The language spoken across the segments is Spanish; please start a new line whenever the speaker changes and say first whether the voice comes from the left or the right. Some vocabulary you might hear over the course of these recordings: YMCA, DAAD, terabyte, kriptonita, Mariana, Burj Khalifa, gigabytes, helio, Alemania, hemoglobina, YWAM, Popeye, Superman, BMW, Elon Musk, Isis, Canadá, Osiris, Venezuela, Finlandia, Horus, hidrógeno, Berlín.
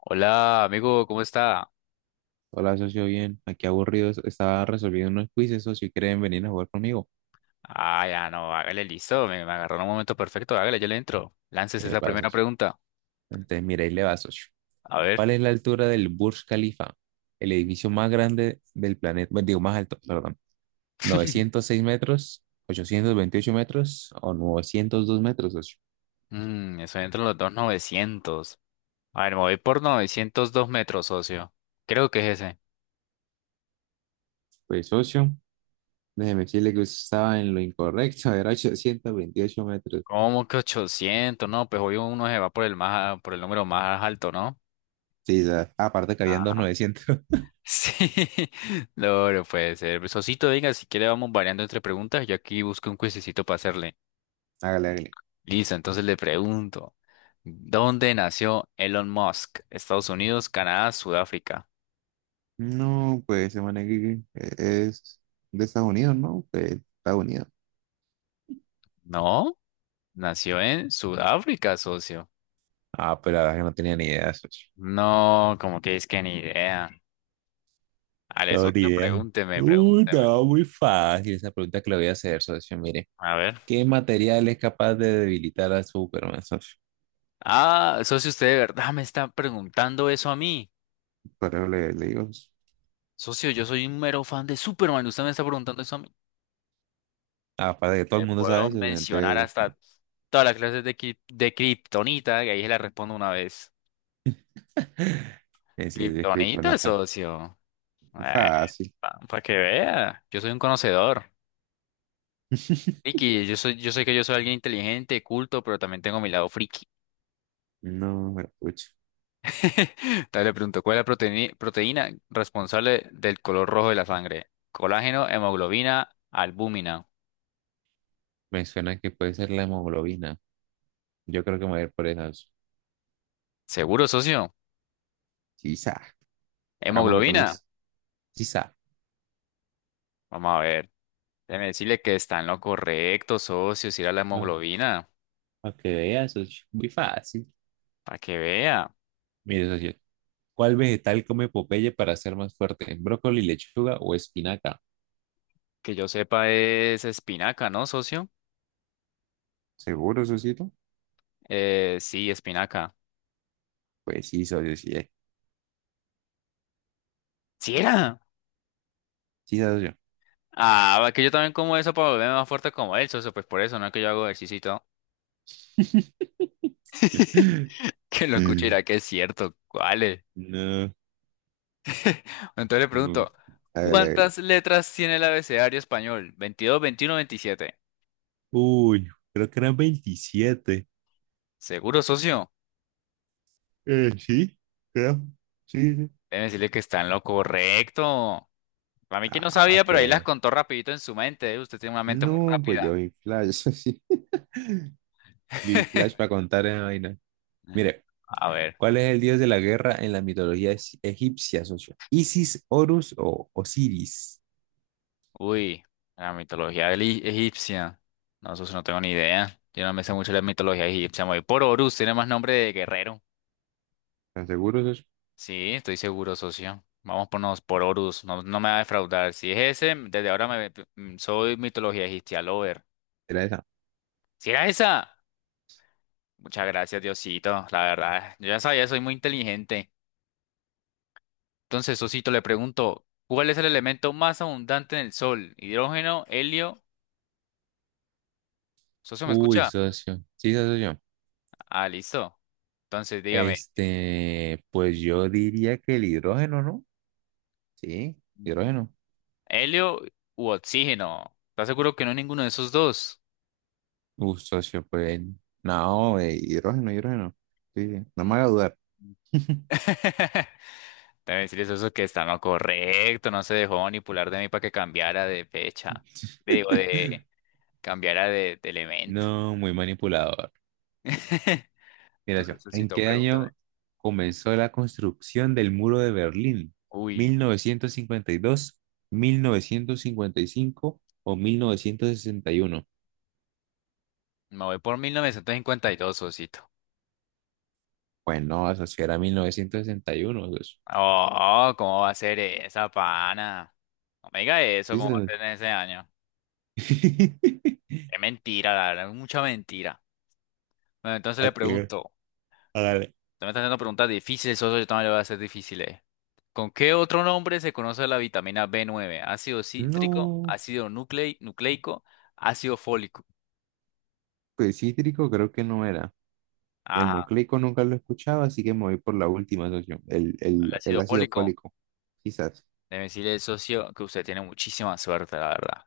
left: Hola, amigo, ¿cómo está?
right: Hola, socio, bien. Aquí aburrido. Estaba resolviendo unos quizzes, socio, y quieren venir a jugar conmigo.
left: Ah, ya no, hágale listo, me agarró en un momento perfecto, hágale, yo le entro. Lances esa
right: Epa,
left: primera
right: socio.
left: pregunta.
right: Entonces, mira, ahí le va, socio.
left: A ver.
right: ¿Cuál es la altura del Burj Khalifa? El edificio más grande del planeta. Bueno, digo, más alto, perdón. ¿906 metros? ¿828 metros? ¿O 902 metros, socio?
left: Eso entra en los dos novecientos. A ver, me voy por 902 metros, socio. Creo que es ese.
right: Pues, socio, déjeme decirle que usted estaba en lo incorrecto. Era 828 metros.
left: ¿Cómo que 800? No, pues hoy uno se va por el número más alto, ¿no?
right: Sí, ya. Aparte que habían dos
left: Ah.
right: 900.
left: Sí. No, no puede ser. Socito, venga, si quiere vamos variando entre preguntas. Yo aquí busco un cuisecito para hacerle.
right: Hágale, hágale.
left: Listo, entonces le pregunto, ¿dónde nació Elon Musk? ¿Estados Unidos, Canadá, Sudáfrica?
right: No, pues se maneja que es de Estados Unidos, ¿no? Pues Estados Unidos.
left: No, nació en Sudáfrica, socio.
right: Ah, pero la verdad es que no tenía ni idea, socio.
left: No, como que es que ni idea. Ale,
right: No, ni
left: socio,
right: idea.
left: pregúnteme,
right: Uy,
left: pregúnteme.
right: no, muy fácil esa pregunta que le voy a hacer, socio. Mire,
left: A ver.
right: ¿qué material es capaz de debilitar a Superman, socio?
left: Ah, socio, usted de verdad me está preguntando eso a mí.
right: Pero le digo.
left: Socio, yo soy un mero fan de Superman, usted me está preguntando eso a mí.
right: Aparte de que todo el
left: Le
right: mundo sabe
left: puedo
right: eso,
left: mencionar
right: entonces
left: hasta todas las clases de kriptonita, que ahí se la respondo una vez.
right: es de
left: Kriptonita,
right: kriptonita.
left: socio.
right: Fácil.
left: Para que vea, yo soy un conocedor. Friki, yo sé que yo soy alguien inteligente, culto, pero también tengo mi lado friki.
right: No, pero pucha.
left: Entonces le pregunto, ¿cuál es la proteína responsable del color rojo de la sangre? Colágeno, hemoglobina, albúmina.
right: Me suena que puede ser la hemoglobina. Yo creo que me voy a ir por esa, socio.
left: ¿Seguro, socio?
right: Quizá. Hagámosle con
left: ¿Hemoglobina?
right: eso. Sí sabe.
left: Vamos a ver. Déjeme decirle que está en lo correcto, socio, si era la
right: Ah,
left: hemoglobina.
right: para que veas, socio. Muy fácil.
left: Para que vea.
right: Mire, socio, ¿cuál vegetal come Popeye para ser más fuerte? ¿Brócoli, lechuga o espinaca?
left: Que yo sepa es espinaca, ¿no, socio?
right: ¿Seguro, socito?
left: Sí, espinaca.
right: Pues sí, socio, sí, eh.
left: ¿Sí era?
right: Sí, socio.
left: Ah, que yo también como eso para volverme más fuerte como él, socio, pues por eso, no es que yo hago ejercicio y todo. Que lo escuche y dirá que es cierto, ¿cuál es?
right: No.
left: Entonces le
right: mm,
left: pregunto,
right: Hágale, hágale.
left: ¿cuántas letras tiene el abecedario español? 22, 21, 27.
right: Uy, creo que eran 27.
left: ¿Seguro, socio?
right: Sí, creo. Sí, sí.
left: Debe decirle que está en lo correcto. Para mí que no
right: Ah, ¿para
left: sabía, pero ahí las
right: qué?
left: contó rapidito en su mente, ¿eh? Usted tiene una mente muy
right: No, pues yo
left: rápida.
right: vi flash, sí. Yo vi flash para contar esa vaina. Mire,
left: A ver.
right: ¿cuál es el dios de la guerra en la mitología egipcia, socio? ¿Isis, Horus o Osiris?
left: Uy, la mitología egipcia. No, eso sí no tengo ni idea. Yo no me sé mucho la mitología egipcia. Me voy por Horus, tiene más nombre de guerrero.
right: ¿Estás seguro, socio?
left: Sí, estoy seguro, socio. Vamos por Horus, no, no me va a defraudar. Si es ese, desde ahora soy mitología egipcia lover.
right: ¿Era esa?
left: ¿Si era esa? Muchas gracias, Diosito. La verdad, yo ya sabía, soy muy inteligente. Entonces, socito, le pregunto, ¿cuál es el elemento más abundante en el Sol? ¿Hidrógeno, helio? ¿Socio, me
right: Uy,
left: escucha?
right: socio. Sí, socio.
left: Ah, listo. Entonces, dígame.
right: Este, pues yo diría que el hidrógeno, ¿no? Sí, hidrógeno.
left: ¿Helio u oxígeno? ¿Estás seguro que no es ninguno de esos dos?
right: Uf, socio, pues no, hidrógeno, hidrógeno. Sí, sí, no me haga dudar.
left: Mm. Debe decirles eso que está no correcto, no se dejó manipular de mí para que cambiara de fecha, digo, de cambiara de elemento.
right: No, muy manipulador. Mira yo,
left: Entonces,
right: ¿en
left: Sosito,
right: qué
left: pregúntame.
right: año comenzó la construcción del muro de Berlín?
left: Uy,
right: ¿1952, 1955 o 1961?
left: me voy por 1952 Sosito.
right: Pues no, eso sí era 1961, pues.
left: Oh, ¿cómo va a ser esa pana? No me diga eso,
right: Sí,
left: ¿cómo va a ser en ese año? Es mentira, la verdad, es mucha mentira. Bueno, entonces
right: ¿A
left: le
right: qué?
left: pregunto,
right: Hágale.
left: tú me estás haciendo preguntas difíciles, socio, yo también le voy a hacer difíciles. ¿Con qué otro nombre se conoce la vitamina b nueve? Ácido cítrico,
right: No,
left: ácido nucleico, ácido fólico.
right: pues cítrico creo que no era. Y el
left: Ajá,
right: nucleico nunca lo escuchaba, así que me voy por la última, socio. El, el,
left: el
right: el
left: ácido
right: ácido
left: fólico.
right: fólico, quizás.
left: Debe decirle, socio, que usted tiene muchísima suerte, la verdad.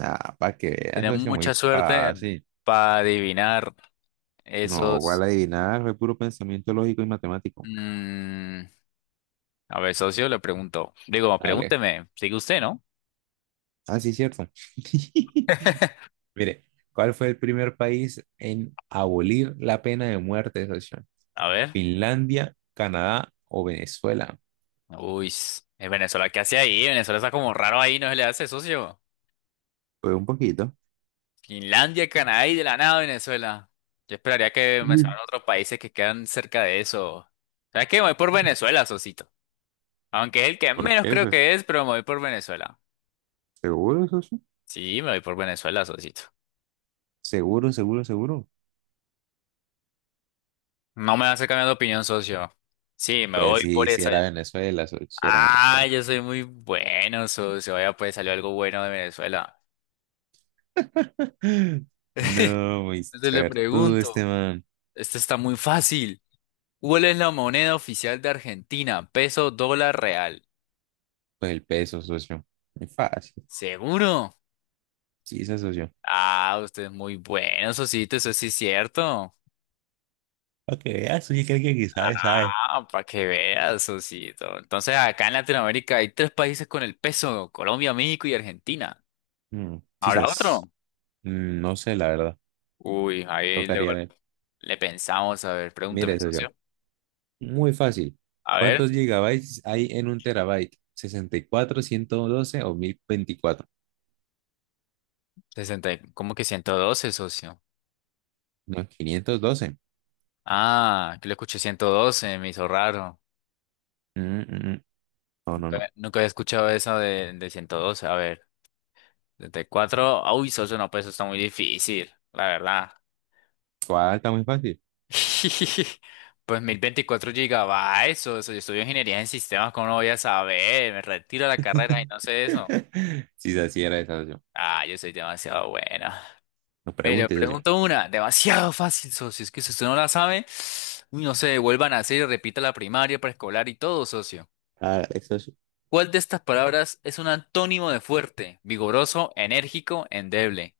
right: Ah, para que veas,
left: Tiene
right: socio,
left: mucha
right: muy
left: suerte
right: fácil.
left: para adivinar
right: No, ¿cuál
left: esos...
right: adivinar? Fue puro pensamiento lógico y matemático.
left: mm, A ver, socio, le pregunto. Digo,
right: Vale.
left: pregúnteme, sigue usted, ¿no?
right: Ah, sí, cierto. Mire, ¿cuál fue el primer país en abolir la pena de muerte, socio?
left: A ver.
right: ¿Finlandia, Canadá o Venezuela?
left: Uy, es Venezuela, ¿qué hace ahí? Venezuela está como raro ahí, ¿no se le hace, socio?
right: Pues un poquito.
left: Finlandia, Canadá y de la nada Venezuela. Yo esperaría que
right: Mm.
left: mencionaran otros países que quedan cerca de eso. ¿Sabes qué? Me voy por Venezuela, Sosito. Aunque es el que
right: ¿Por
left: menos
right: qué,
left: creo
right: socio?
left: que es, pero me voy por Venezuela.
right: ¿Seguro, socio?
left: Sí, me voy por Venezuela, Sosito.
right: ¿Seguro, seguro, seguro?
left: No me vas a cambiar de opinión, socio. Sí, me
right: Pues
left: voy
right: sí,
left: por
right: sí
left: esa.
right: era Venezuela, socio, sí era
left: Ah,
right: Venezuela.
left: yo soy muy bueno, socio. Vaya, pues salió algo bueno de Venezuela.
right: No, muy
left: Entonces le
right: suertudo este
left: pregunto,
right: man.
left: esto está muy fácil. ¿Cuál es la moneda oficial de Argentina? Peso, dólar, real.
right: Pues el peso, socio. Muy fácil.
left: ¿Seguro?
right: Sí, se asoció.
left: Ah, usted es muy bueno, Sosito, eso sí es cierto.
right: Para que veas, oye, que alguien que sabe, sabe.
left: Ah, para que veas, Sosito. Entonces, acá en Latinoamérica hay tres países con el peso, Colombia, México y Argentina. ¿Habrá otro?
right: Quizás. No sé, la verdad.
left: Uy, ahí
right: Tocaría
left: luego
right: ver.
left: le pensamos, a ver,
right: Mire
left: pregúnteme,
right: eso yo.
left: socio.
right: Muy fácil.
left: A ver,
right: ¿Cuántos gigabytes hay en un terabyte? ¿64, 112 o 1024?
left: sesenta, ¿cómo que 112, socio?
right: No, 512.
left: Ah, que le escuché 112, me hizo raro.
right: Mm, mm, mm. No, no, no.
left: Nunca, nunca había escuchado eso de 112. A ver, 74. Uy, socio, no, pues eso está muy difícil, la verdad.
right: ¿Cuál está muy fácil?
left: Pues 1024 gigabytes, o eso, yo estudio ingeniería en sistemas, ¿cómo no voy a saber? Me retiro de la carrera y no sé eso.
right: Si así era esa opción.
left: Ah, yo soy demasiado buena.
right: No
left: Mira,
right: preguntes, opción.
left: pregunto una, demasiado fácil, socio, es que si usted no la sabe, uy, no sé, vuelvan a hacer y repita la primaria, preescolar y todo, socio.
right: Ah, eso sí.
left: ¿Cuál de estas palabras es un antónimo de fuerte, vigoroso, enérgico, endeble?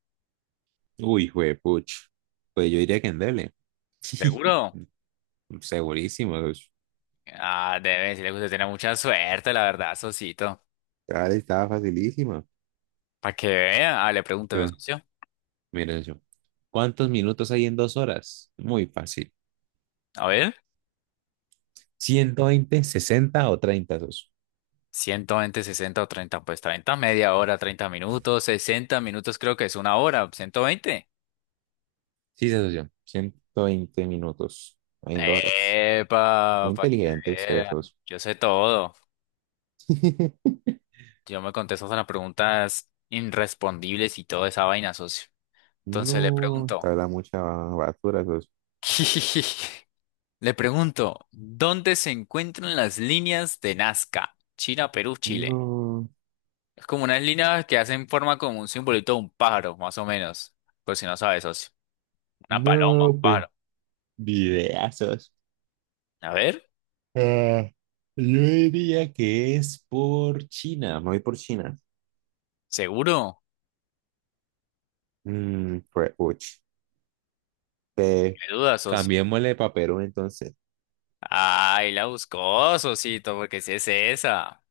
right: Uy, juepuch. Pues yo diría que en Dele.
left: ¿Seguro?
right: Segurísimo, socio.
left: Ah, debe decirle que usted tiene mucha suerte, la verdad, socito.
right: Claro, estaba facilísima.
left: Para que vea, ah, le pregúnteme,
right: Pero
left: socio.
right: Mira yo. ¿Cuántos minutos hay en 2 horas? Muy fácil.
left: A ver.
right: ¿120, 60 o 30, socio?
left: 120 60 o 30 pues 30 media hora, 30 minutos, 60 minutos creo que es una hora, 120.
right: Sí, socio. 120 minutos hay en 2 horas. Muy
left: Epa, para que
right: inteligente ustedes,
left: vean.
right: socio.
left: Yo sé todo. Yo me contesto a las preguntas irrespondibles y toda esa vaina, socio. Entonces le
right: No, te
left: pregunto,
right: habla mucha basura, socio.
left: le pregunto, ¿dónde se encuentran las líneas de Nazca? China, Perú, Chile.
right: No,
left: Es como unas líneas que hacen forma como un simbolito de un pájaro, más o menos. Por si no sabes, socio. Una paloma,
right: no,
left: un
right: pues,
left: pájaro.
right: videazos.
left: A ver.
right: Ah, yo diría que es por China. Me voy por China.
left: ¿Seguro?
right: Mm, pues, uch. Eh,
left: ¿Qué duda, socio?
right: Cambiémosle para Perú, entonces.
left: Ay, la buscó, socito, porque si es esa.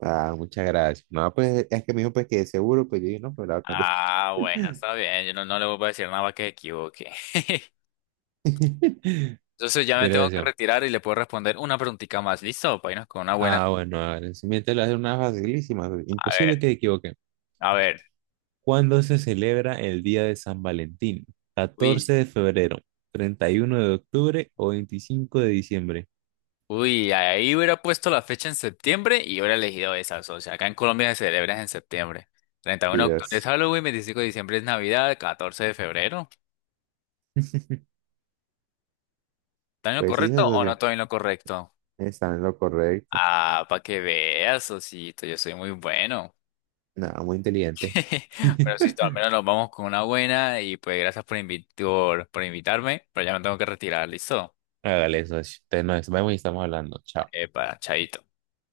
right: Ah, muchas gracias. No, pues es que me dijo pues que de seguro, pues yo dije, no, pero la voy a cambiar.
left: Ah, bueno, está bien. Yo no, no le voy a decir nada para que se equivoque. Entonces ya me
right: Mira,
left: tengo que
right: decía,
left: retirar y le puedo responder una preguntita más. ¿Listo? Para irnos con una buena.
right: ah, bueno, a ver, siguiente le voy a hacer una facilísima,
left: A ver,
right: imposible que te equivoquen.
left: a ver.
right: ¿Cuándo se celebra el Día de San Valentín? ¿14
left: Uy,
right: de febrero, 31 de octubre o 25 de diciembre?
left: uy, ahí hubiera puesto la fecha en septiembre y hubiera elegido esa, socio. Acá en Colombia se celebra en septiembre. treinta y
right: Y
left: uno de octubre es
right: las-
left: Halloween, 25 de diciembre es Navidad, 14 de febrero. ¿Está en lo
right: pues sí,
left: correcto o no
right: socio,
left: estoy en lo correcto?
right: está en lo correcto.
left: Ah, para que veas, Sosito, yo soy muy bueno.
right: Nada, muy inteligente.
left: Pero si al menos nos vamos con una buena y pues gracias por invitarme, pero ya me tengo que retirar, ¿listo?
right: Hágale, socio. Entonces, nos vemos y estamos hablando. Chao.
left: Epa, chaito.